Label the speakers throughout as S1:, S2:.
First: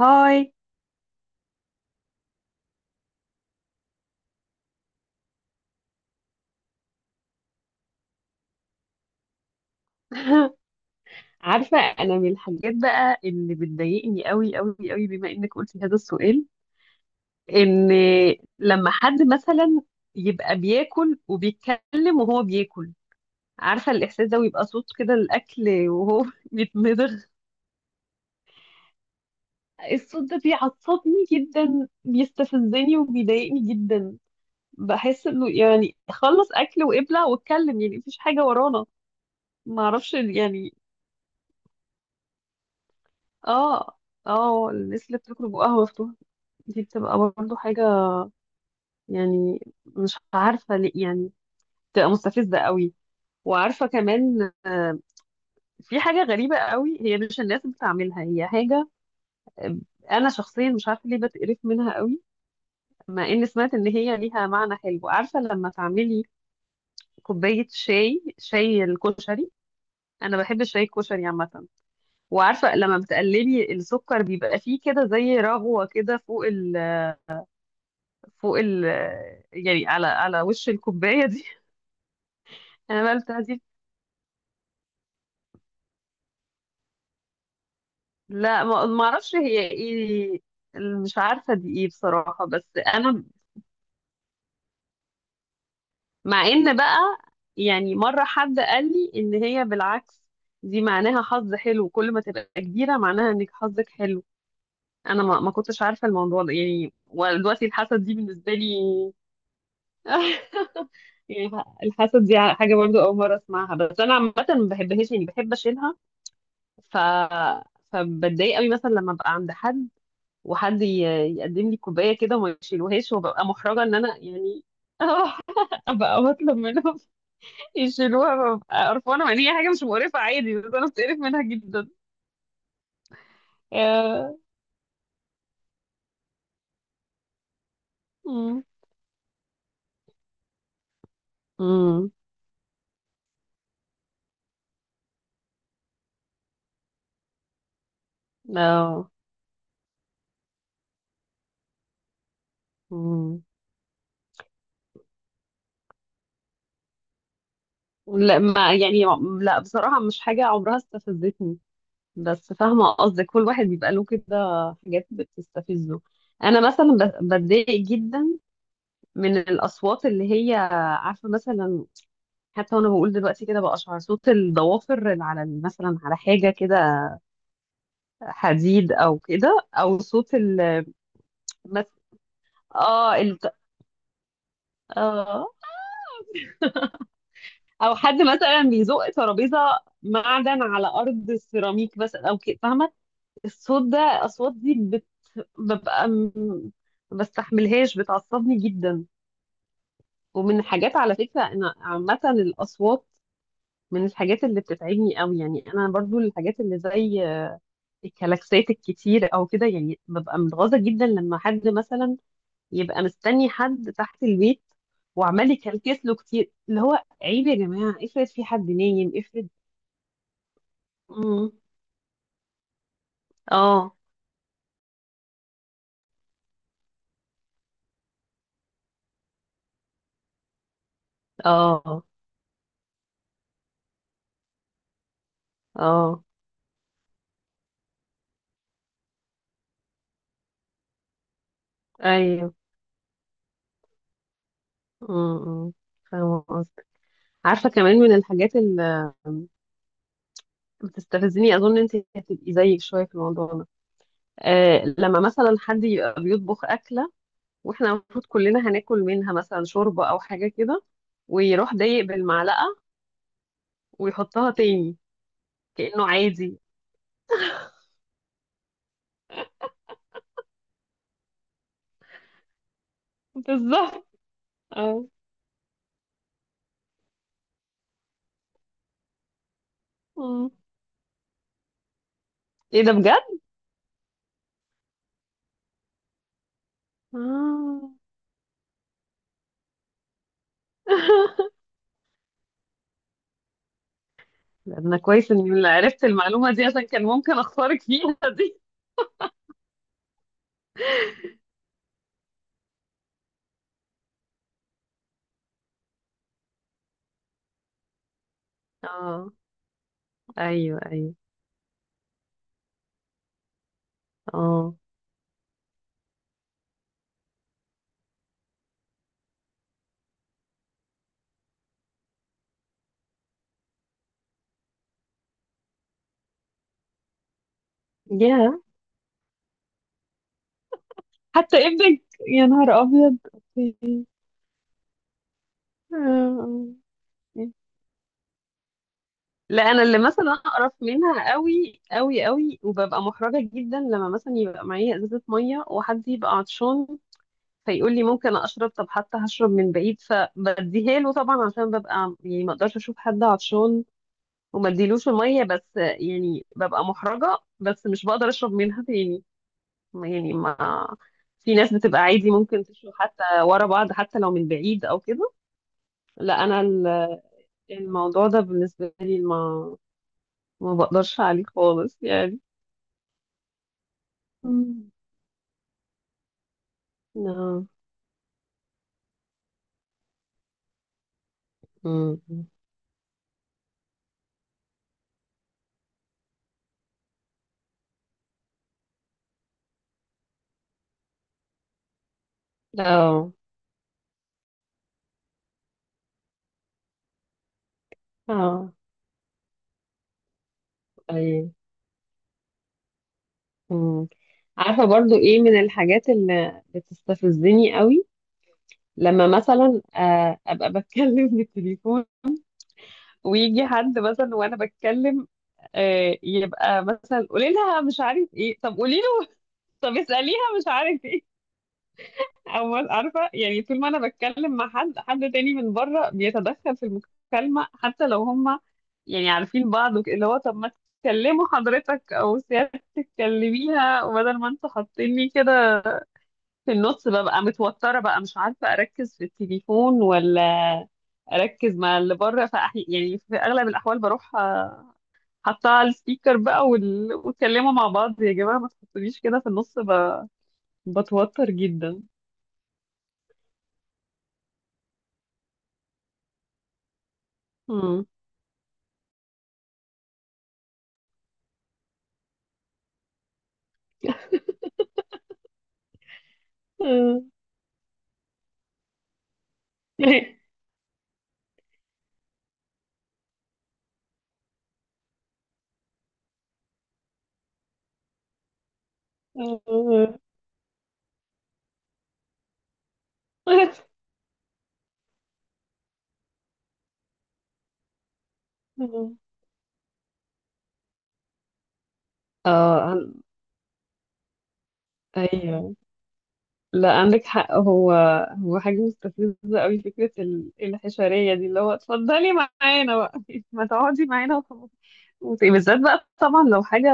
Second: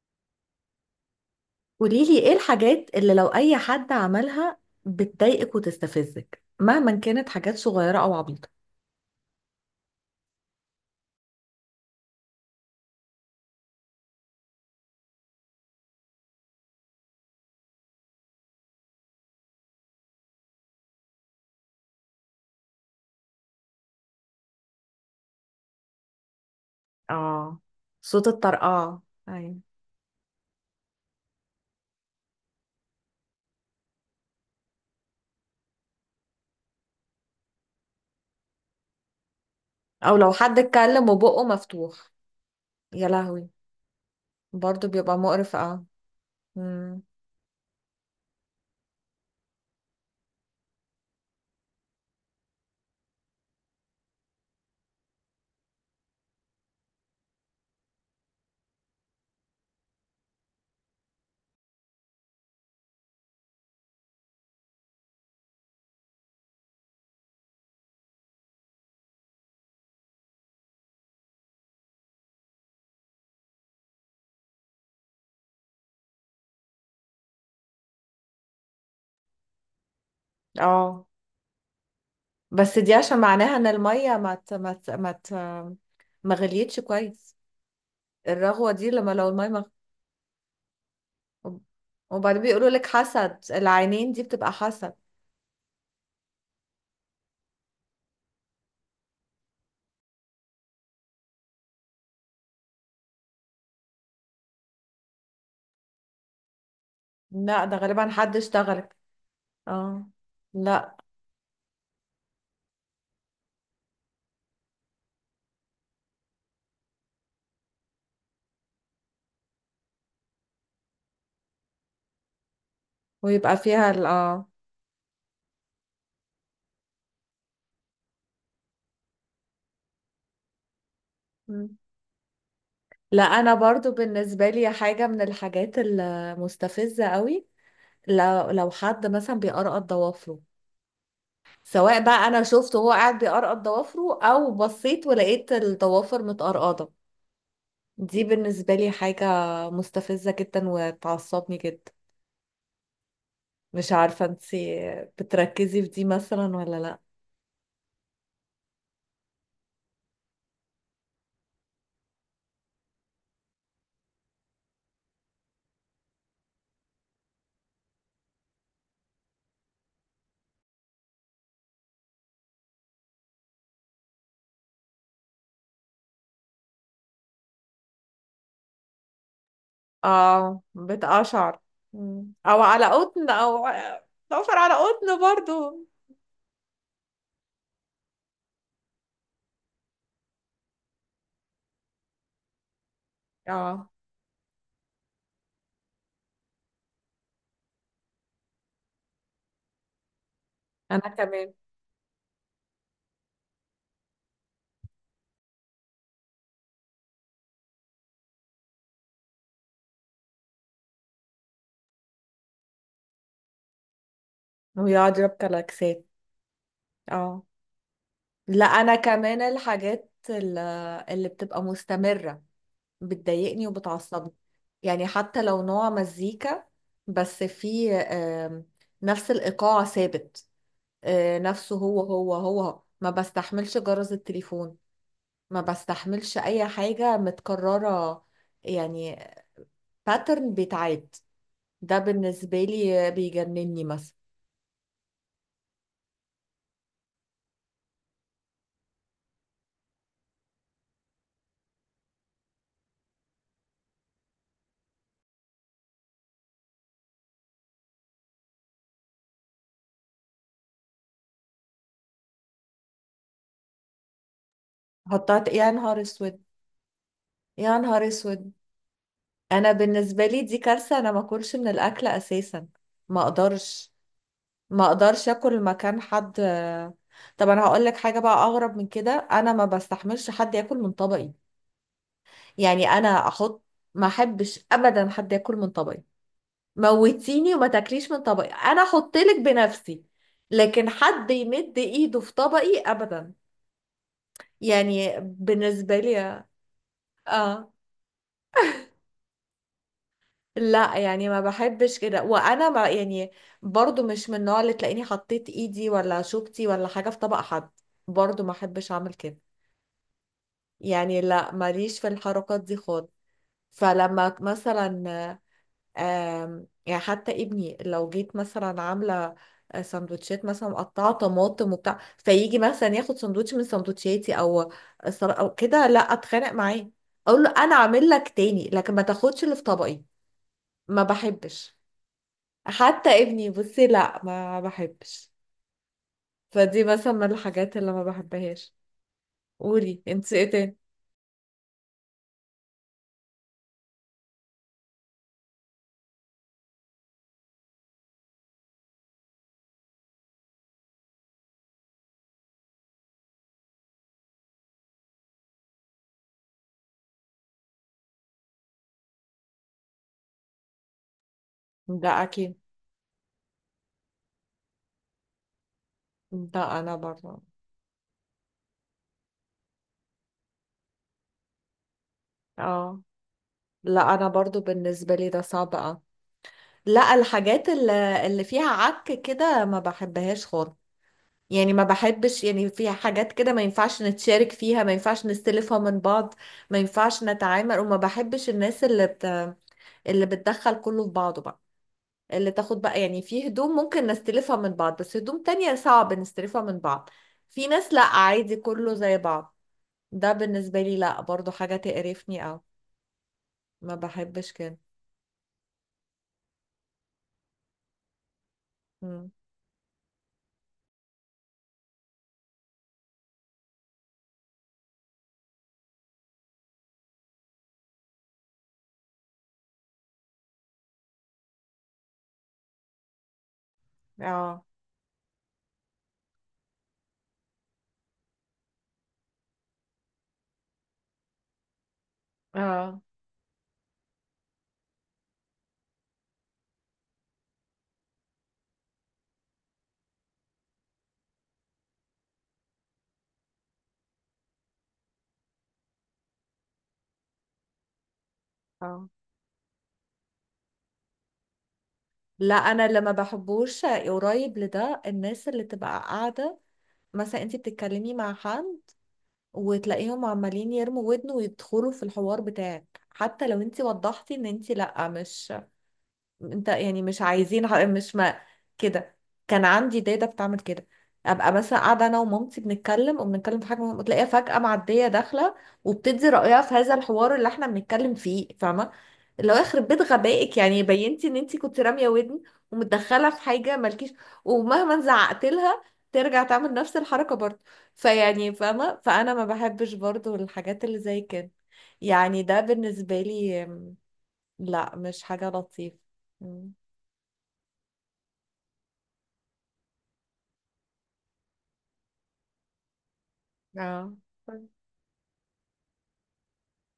S1: هاي.
S2: قوليلي ايه الحاجات اللي لو اي حد عملها بتضايقك وتستفزك مهما كانت حاجات صغيرة او عبيطة.
S1: عارفة أنا من الحاجات بقى اللي بتضايقني قوي قوي قوي بما إنك قلتي هذا السؤال. إن لما حد مثلا يبقى بياكل وبيتكلم وهو بياكل، عارفة الإحساس ده، ويبقى صوت كده الأكل وهو بيتمضغ.
S2: اه، صوت الطرقعة. أيوة.
S1: الصوت ده بيعصبني جدا، بيستفزني وبيضايقني جدا. بحس إنه يعني خلص أكل وابلع واتكلم، يعني مفيش حاجة ورانا. معرفش
S2: او لو حد
S1: يعني.
S2: اتكلم وبقه مفتوح يا لهوي.
S1: آه. آه،
S2: برضو
S1: الناس
S2: بيبقى
S1: اللي بتاكل
S2: مقرف،
S1: بقها
S2: اه.
S1: مفتوحة، دي
S2: مم.
S1: بتبقى برضو حاجة يعني، مش عارفة ليه يعني، بتبقى مستفزة قوي. وعارفة كمان في حاجة غريبة قوي، هي مش الناس بتعملها، هي حاجة، آه، أنا شخصيا مش عارفة ليه بتقرف منها قوي، مع إني سمعت إن هي ليها معنى حلو. عارفة لما تعملي كوباية شاي الكشري، أنا بحب الشاي الكشري عامة، وعارفة لما بتقلبي السكر بيبقى فيه كده زي رغوة كده فوق ال يعني على وش
S2: اه،
S1: الكوباية دي.
S2: بس دي
S1: انا بقى
S2: عشان معناها
S1: بتاعتي.
S2: ان المية ما غليتش كويس.
S1: لا،
S2: الرغوة
S1: ما
S2: دي
S1: ما
S2: لما لو
S1: اعرفش
S2: المية
S1: هي
S2: ما...
S1: ايه، مش عارفه دي ايه
S2: وبعدين
S1: بصراحه. بس
S2: بيقولوا لك
S1: انا
S2: حسد، العينين دي بتبقى حسد.
S1: مع ان بقى يعني مره حد قال لي ان هي بالعكس، دي معناها حظ حلو، كل ما تبقى كبيره معناها انك حظك حلو. انا ما كنتش عارفه الموضوع ده يعني،
S2: لا،
S1: ودلوقتي
S2: ده غالبا
S1: الحسد دي
S2: حد
S1: بالنسبه لي.
S2: اشتغلك. اه، لا.
S1: يعني الحسد دي حاجه برضو اول مره اسمعها، بس انا عامه ما بحبهاش، يعني بحب اشيلها. ف فبتضايق قوي مثلا لما ابقى عند حد، وحد يقدم لي كوبايه كده وما يشيلوهاش، وببقى
S2: ويبقى
S1: محرجه
S2: فيها
S1: ان
S2: ال،
S1: انا
S2: اه.
S1: يعني اروح ابقى بطلب منهم يشيلوها، ببقى قرفانه، مع ان هي حاجه مش مقرفه عادي، بس انا بتقرف منها
S2: مم.
S1: جدا.
S2: لا انا برضو
S1: آه.
S2: بالنسبه لي حاجه من الحاجات المستفزه قوي، لو
S1: مم.
S2: لو حد مثلا بيقرقط ضوافره، سواء
S1: مم.
S2: بقى انا شفته وهو قاعد بيقرقط ضوافره او بصيت ولقيت الضوافر متقرقضه. دي بالنسبه لي
S1: اه.
S2: حاجه مستفزه جدا وتعصبني جدا.
S1: مم.
S2: مش عارفه انتي بتركزي في دي مثلا ولا لا.
S1: لا، ما يعني لا بصراحه مش حاجه عمرها استفزتني، بس فاهمه قصدك، كل واحد بيبقى له كده حاجات بتستفزه. انا مثلا بتضايق جدا من الاصوات اللي هي، عارفه مثلا، حتى وانا بقول دلوقتي كده بقشعر، صوت الضوافر اللي على مثلا على حاجه كده حديد او كده، او صوت
S2: اه،
S1: ال
S2: بتقشعر.
S1: مث-
S2: مم. او على
S1: اه
S2: قطن،
S1: ال
S2: او ضوافر على قطن
S1: اه
S2: برضو.
S1: او حد مثلا بيزق ترابيزه معدن على ارض السيراميك بس، او كده فاهمه. الصوت
S2: اه،
S1: ده، اصوات دي بت... ببقى م- ما بستحملهاش، بتعصبني جدا. ومن حاجات
S2: انا
S1: على فكره
S2: كمان.
S1: انا عامه الاصوات، من الحاجات اللي بتتعبني قوي، يعني انا برضو الحاجات اللي زي الكلاكسات الكتير او كده، يعني ببقى متغاظه جدا لما حد مثلا يبقى مستني حد تحت البيت،
S2: ويقعد يربي
S1: وعمال
S2: جلاكسات.
S1: يكلكس له كتير، اللي هو
S2: اه،
S1: عيب يا جماعه، افرض في
S2: لا
S1: حد
S2: انا
S1: نايم
S2: كمان
S1: افرض.
S2: الحاجات اللي
S1: امم.
S2: بتبقى مستمرة بتضايقني
S1: اه.
S2: وبتعصبني، يعني حتى لو نوع مزيكا، بس في نفس الإيقاع ثابت، نفسه هو
S1: اه.
S2: هو هو. ما بستحملش جرس التليفون، ما
S1: اه.
S2: بستحملش أي حاجة متكررة، يعني باترن بيتعاد، ده
S1: ايوه.
S2: بالنسبة لي بيجنني مثلا.
S1: امم. فاهمه قصدك. عارفه كمان من الحاجات اللي بتستفزني، اظن انت هتبقي زيك شويه في الموضوع ده. لما مثلا حد يبقى بيطبخ اكله، واحنا المفروض كلنا هناكل منها، مثلا شوربة او حاجة كده، ويروح ضايق بالمعلقة ويحطها تاني
S2: يا نهار
S1: كأنه
S2: اسود،
S1: عادي.
S2: يا نهار اسود. انا بالنسبه لي دي كارثه، انا ما اكلش من الاكل اساسا. ما اقدرش،
S1: بالظبط.
S2: ما
S1: اه.
S2: اقدرش اكل مكان حد. طب انا هقول لك حاجه بقى اغرب من كده، انا ما بستحملش حد
S1: مم.
S2: ياكل من طبقي.
S1: ايه
S2: يعني
S1: ده بجد؟
S2: انا احط، ما احبش ابدا حد ياكل من طبقي. موتيني وما
S1: آه.
S2: تاكليش من طبقي، انا احط لك بنفسي، لكن حد يمد ايده في طبقي ابدا.
S1: ده انا
S2: يعني
S1: كويس اني اللي
S2: بالنسبه
S1: عرفت
S2: لي،
S1: المعلومة دي، عشان كان ممكن
S2: اه،
S1: اخسرك فيها دي.
S2: لا يعني ما بحبش كده. وانا ما يعني برضو مش من النوع اللي تلاقيني حطيت ايدي ولا شوكتي ولا حاجة في طبق حد، برضو ما احبش اعمل
S1: اه.
S2: كده.
S1: ايوه ايوه.
S2: يعني لا ماليش في الحركات دي خالص. فلما
S1: اه.
S2: مثلا، يعني حتى ابني لو جيت مثلا عاملة سندوتشات مثلا مقطعة طماطم وبتاع، فيجي مثلا ياخد سندوتش من سندوتشاتي او او كده، لا اتخانق معاه اقول له انا عامل لك
S1: يا.
S2: تاني، لكن ما تاخدش اللي في طبقي، ما
S1: حتى
S2: بحبش.
S1: ابنك، يا نهار
S2: حتى
S1: ابيض.
S2: ابني، بصي،
S1: اوكي.
S2: لا ما بحبش.
S1: آه.
S2: فدي مثلا من الحاجات اللي ما بحبهاش.
S1: لا، انا اللي
S2: قولي انت
S1: مثلا
S2: ايه
S1: اقرف
S2: تاني.
S1: منها قوي قوي قوي وببقى محرجه جدا، لما مثلا يبقى معايا ازازه ميه وحد يبقى عطشان فيقول لي ممكن اشرب، طب حتى هشرب من بعيد، فبديها له طبعا عشان ببقى يعني ما اقدرش اشوف حد عطشان وما اديلوش الميه. بس يعني ببقى محرجه، بس مش بقدر اشرب منها تاني يعني. ما في ناس بتبقى
S2: لا
S1: عادي
S2: اكيد.
S1: ممكن تشرب حتى ورا بعض، حتى لو من بعيد او كده. لا، انا
S2: لا انا برضه.
S1: الموضوع ده بالنسبه لي ما بقدرش عليه خالص يعني.
S2: اه، لا انا برضو
S1: مم.
S2: بالنسبه لي ده صعب، اه. لا الحاجات
S1: اه.
S2: اللي فيها عك كده ما بحبهاش خالص. يعني ما بحبش،
S1: مم.
S2: يعني فيها حاجات كده ما ينفعش نتشارك فيها، ما ينفعش نستلفها من بعض، ما ينفعش نتعامل. وما بحبش الناس اللي اللي بتدخل كله في بعضه بقى، اللي تاخد بقى. يعني
S1: اه.
S2: في هدوم ممكن نستلفها من بعض، بس هدوم تانية صعب نستلفها من بعض. في ناس لا عادي
S1: اه.
S2: كله زي بعض، ده بالنسبة لي لا
S1: اي.
S2: برضو حاجة تقرفني، او ما
S1: مم.
S2: بحبش كده.
S1: عارفه برضو ايه من الحاجات اللي بتستفزني قوي؟
S2: مم.
S1: لما مثلا ابقى بتكلم في التليفون ويجي حد مثلا وانا بتكلم، يبقى مثلا قولي لها مش عارف ايه، طب قولي له، طب اساليها مش عارف ايه. أول عارفة يعني، طول ما أنا بتكلم
S2: اه،
S1: مع حد تاني من بره بيتدخل في المكالمة، حتى لو هما يعني عارفين بعض اللي هو طب ما تكلموا حضرتك أو
S2: اه،
S1: سيادتك، تكلميها، وبدل ما انتوا حاطيني كده في النص ببقى متوترة بقى، مش عارفة أركز في التليفون ولا أركز مع اللي بره. يعني في أغلب الأحوال بروح حاطاه على السبيكر بقى، واتكلموا مع بعض يا جماعة، ما
S2: اه.
S1: تحطونيش كده في النص بتوتر جدا.
S2: لا انا اللي ما بحبوش قريب لده، الناس اللي تبقى قاعدة مثلا انت
S1: مم.
S2: بتتكلمي مع حد وتلاقيهم عمالين يرموا ودن ويدخلوا في الحوار بتاعك، حتى لو انت وضحتي ان انت لا مش، انت يعني مش عايزين مش ما، كده. كان عندي داده بتعمل كده، ابقى مثلا قاعده انا ومامتي بنتكلم وبنتكلم في حاجه مهمة، وتلاقيها فجاه معديه داخله وبتدي رايها في هذا الحوار اللي احنا بنتكلم فيه، فاهمه. اللي هو يخرب بيت
S1: آه.
S2: غبائك، يعني بينتي ان انت كنت راميه ودن ومتدخله في حاجه مالكيش. ومهما زعقت لها ترجع تعمل نفس الحركه برضه. فيعني فاهمه، فانا ما بحبش برضه الحاجات اللي زي كده. يعني ده
S1: اه.
S2: بالنسبه لي لا مش حاجه
S1: ايوه.
S2: لطيفه.
S1: لا، عندك حق، هو حاجه مستفزه قوي، فكره الحشريه دي، اللي هو اتفضلي معانا بقى ما تقعدي
S2: اه،
S1: معانا وخلاص. بالذات بقى طبعا لو حاجه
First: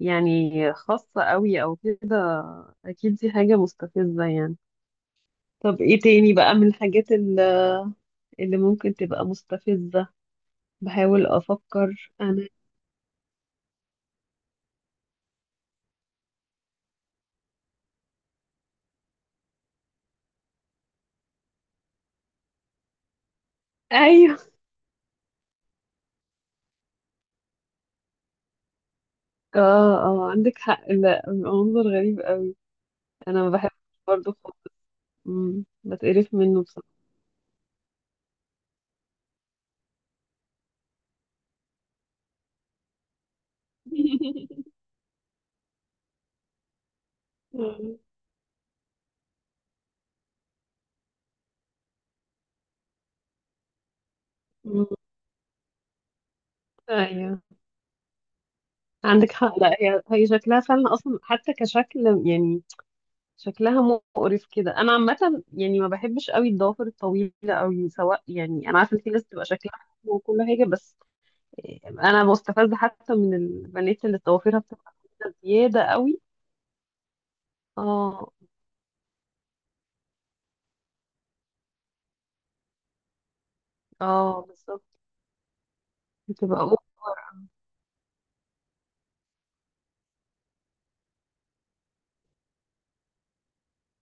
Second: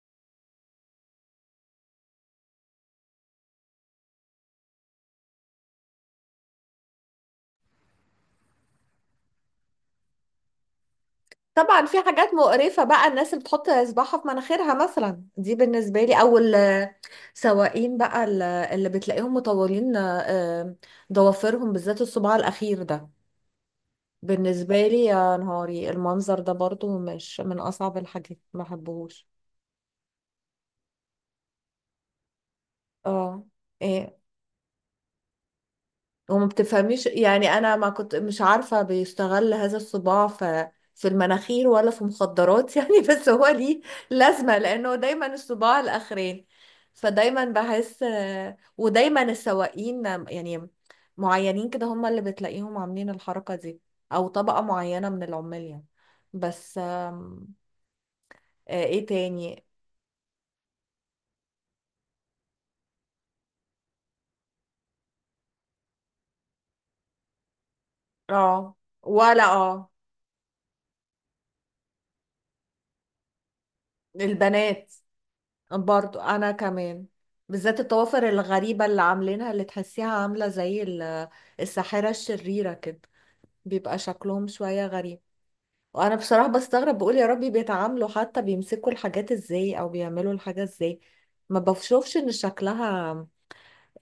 S1: يعني خاصه قوي او كده، اكيد دي حاجه مستفزه يعني. طب ايه تاني بقى من الحاجات اللي ممكن تبقى مستفزه؟ بحاول
S2: طبعا في
S1: افكر
S2: حاجات
S1: انا.
S2: مقرفة بقى، الناس اللي بتحط إصبعها في مناخيرها مثلا دي بالنسبة لي، أو السواقين بقى اللي بتلاقيهم مطولين، ضوافرهم بالذات الصباع الأخير ده
S1: ايوه.
S2: بالنسبة لي يا نهاري. المنظر ده برضو مش من أصعب الحاجات، ما بحبهوش.
S1: اه. اه عندك حق، لا منظر غريب قوي. انا
S2: اه،
S1: ما بحبش
S2: إيه،
S1: برضه خالص. مم. بتقرف
S2: وما
S1: منه
S2: بتفهميش،
S1: بصراحه.
S2: يعني انا ما كنت مش عارفة بيستغل هذا الصباع في في المناخير ولا في مخدرات يعني. بس هو ليه لازمة، لانه دايما الصباع الاخرين، فدايما
S1: مم.
S2: بحس، ودايما السواقين يعني معينين كده هم اللي بتلاقيهم عاملين الحركة دي، او طبقة
S1: مم.
S2: معينة من العمال يعني. بس
S1: ايوه
S2: ايه
S1: عندك حق،
S2: تاني.
S1: لا هي شكلها فعلا اصلا حتى كشكل، يعني شكلها مقرف كده انا عامه، يعني ما بحبش قوي الضوافر الطويله قوي، سواء. يعني
S2: اه،
S1: انا عارفه ان في ناس
S2: ولا
S1: بتبقى شكلها
S2: اه،
S1: حلو وكل حاجه، بس انا مستفزه حتى من البنات اللي ضوافرها
S2: البنات.
S1: بتبقى طويلة زياده قوي.
S2: برضو انا كمان بالذات الطوافر
S1: اه.
S2: الغريبة اللي عاملينها، اللي تحسيها عاملة زي الساحرة الشريرة كده، بيبقى
S1: اه
S2: شكلهم
S1: بالظبط.
S2: شوية غريب. وانا بصراحة
S1: بتبقى اوفر.
S2: بستغرب بقول يا ربي بيتعاملوا حتى بيمسكوا الحاجات ازاي او بيعملوا الحاجة ازاي. ما بشوفش ان شكلها،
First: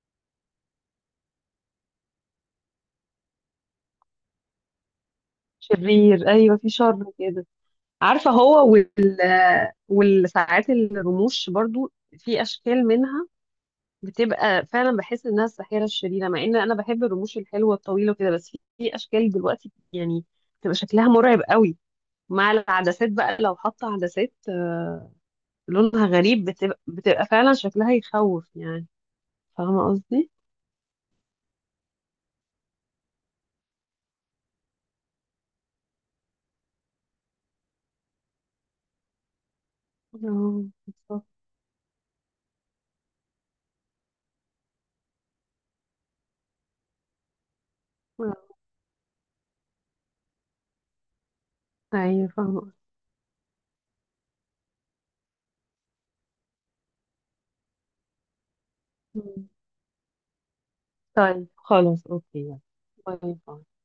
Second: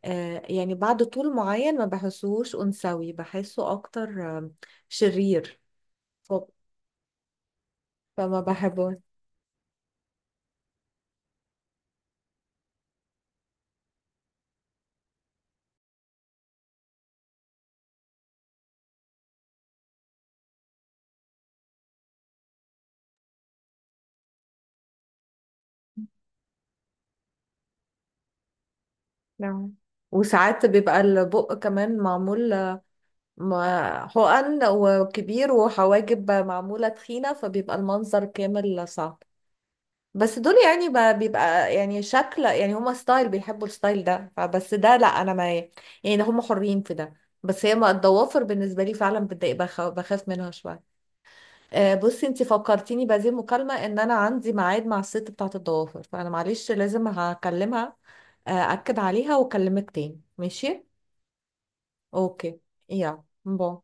S2: يعني بعد طول معين ما بحسوش انثوي، بحسه اكتر شرير.
S1: شرير
S2: ف-
S1: ايوه، في شر كده. عارفة،
S2: فما
S1: هو
S2: بحبه.
S1: والساعات الرموش برضو، في أشكال منها بتبقى، فعلا بحس إنها الساحرة الشريرة، مع إن أنا بحب الرموش الحلوة الطويلة وكده، بس في أشكال دلوقتي يعني بتبقى شكلها مرعب قوي. مع العدسات بقى لو حاطة عدسات لونها غريب، بتبقى فعلا شكلها يخوف يعني،
S2: نعم.
S1: فاهمة قصدي؟
S2: وساعات بيبقى البق كمان معمول، ما حقن وكبير، وحواجب معمولة تخينة، فبيبقى المنظر كامل صعب. بس دول
S1: اه
S2: يعني
S1: بالظبط.
S2: بيبقى يعني شكل، يعني هما ستايل بيحبوا الستايل ده فبس، ده لا انا ما، يعني هما حرين في ده. بس هي ما الضوافر
S1: آه.
S2: بالنسبة لي فعلا بتضايق، بخاف منها شوية. بصي
S1: أيوه،
S2: انتي
S1: فاهمة
S2: فكرتيني بهذه المكالمة ان انا عندي ميعاد مع الست بتاعة الضوافر، فانا معلش لازم هكلمها، اكد عليها
S1: قصدي.
S2: واكلمك تاني ماشي.
S1: طيب خلاص أوكي يلا.
S2: اوكي، يلا،
S1: باي باي.
S2: باي.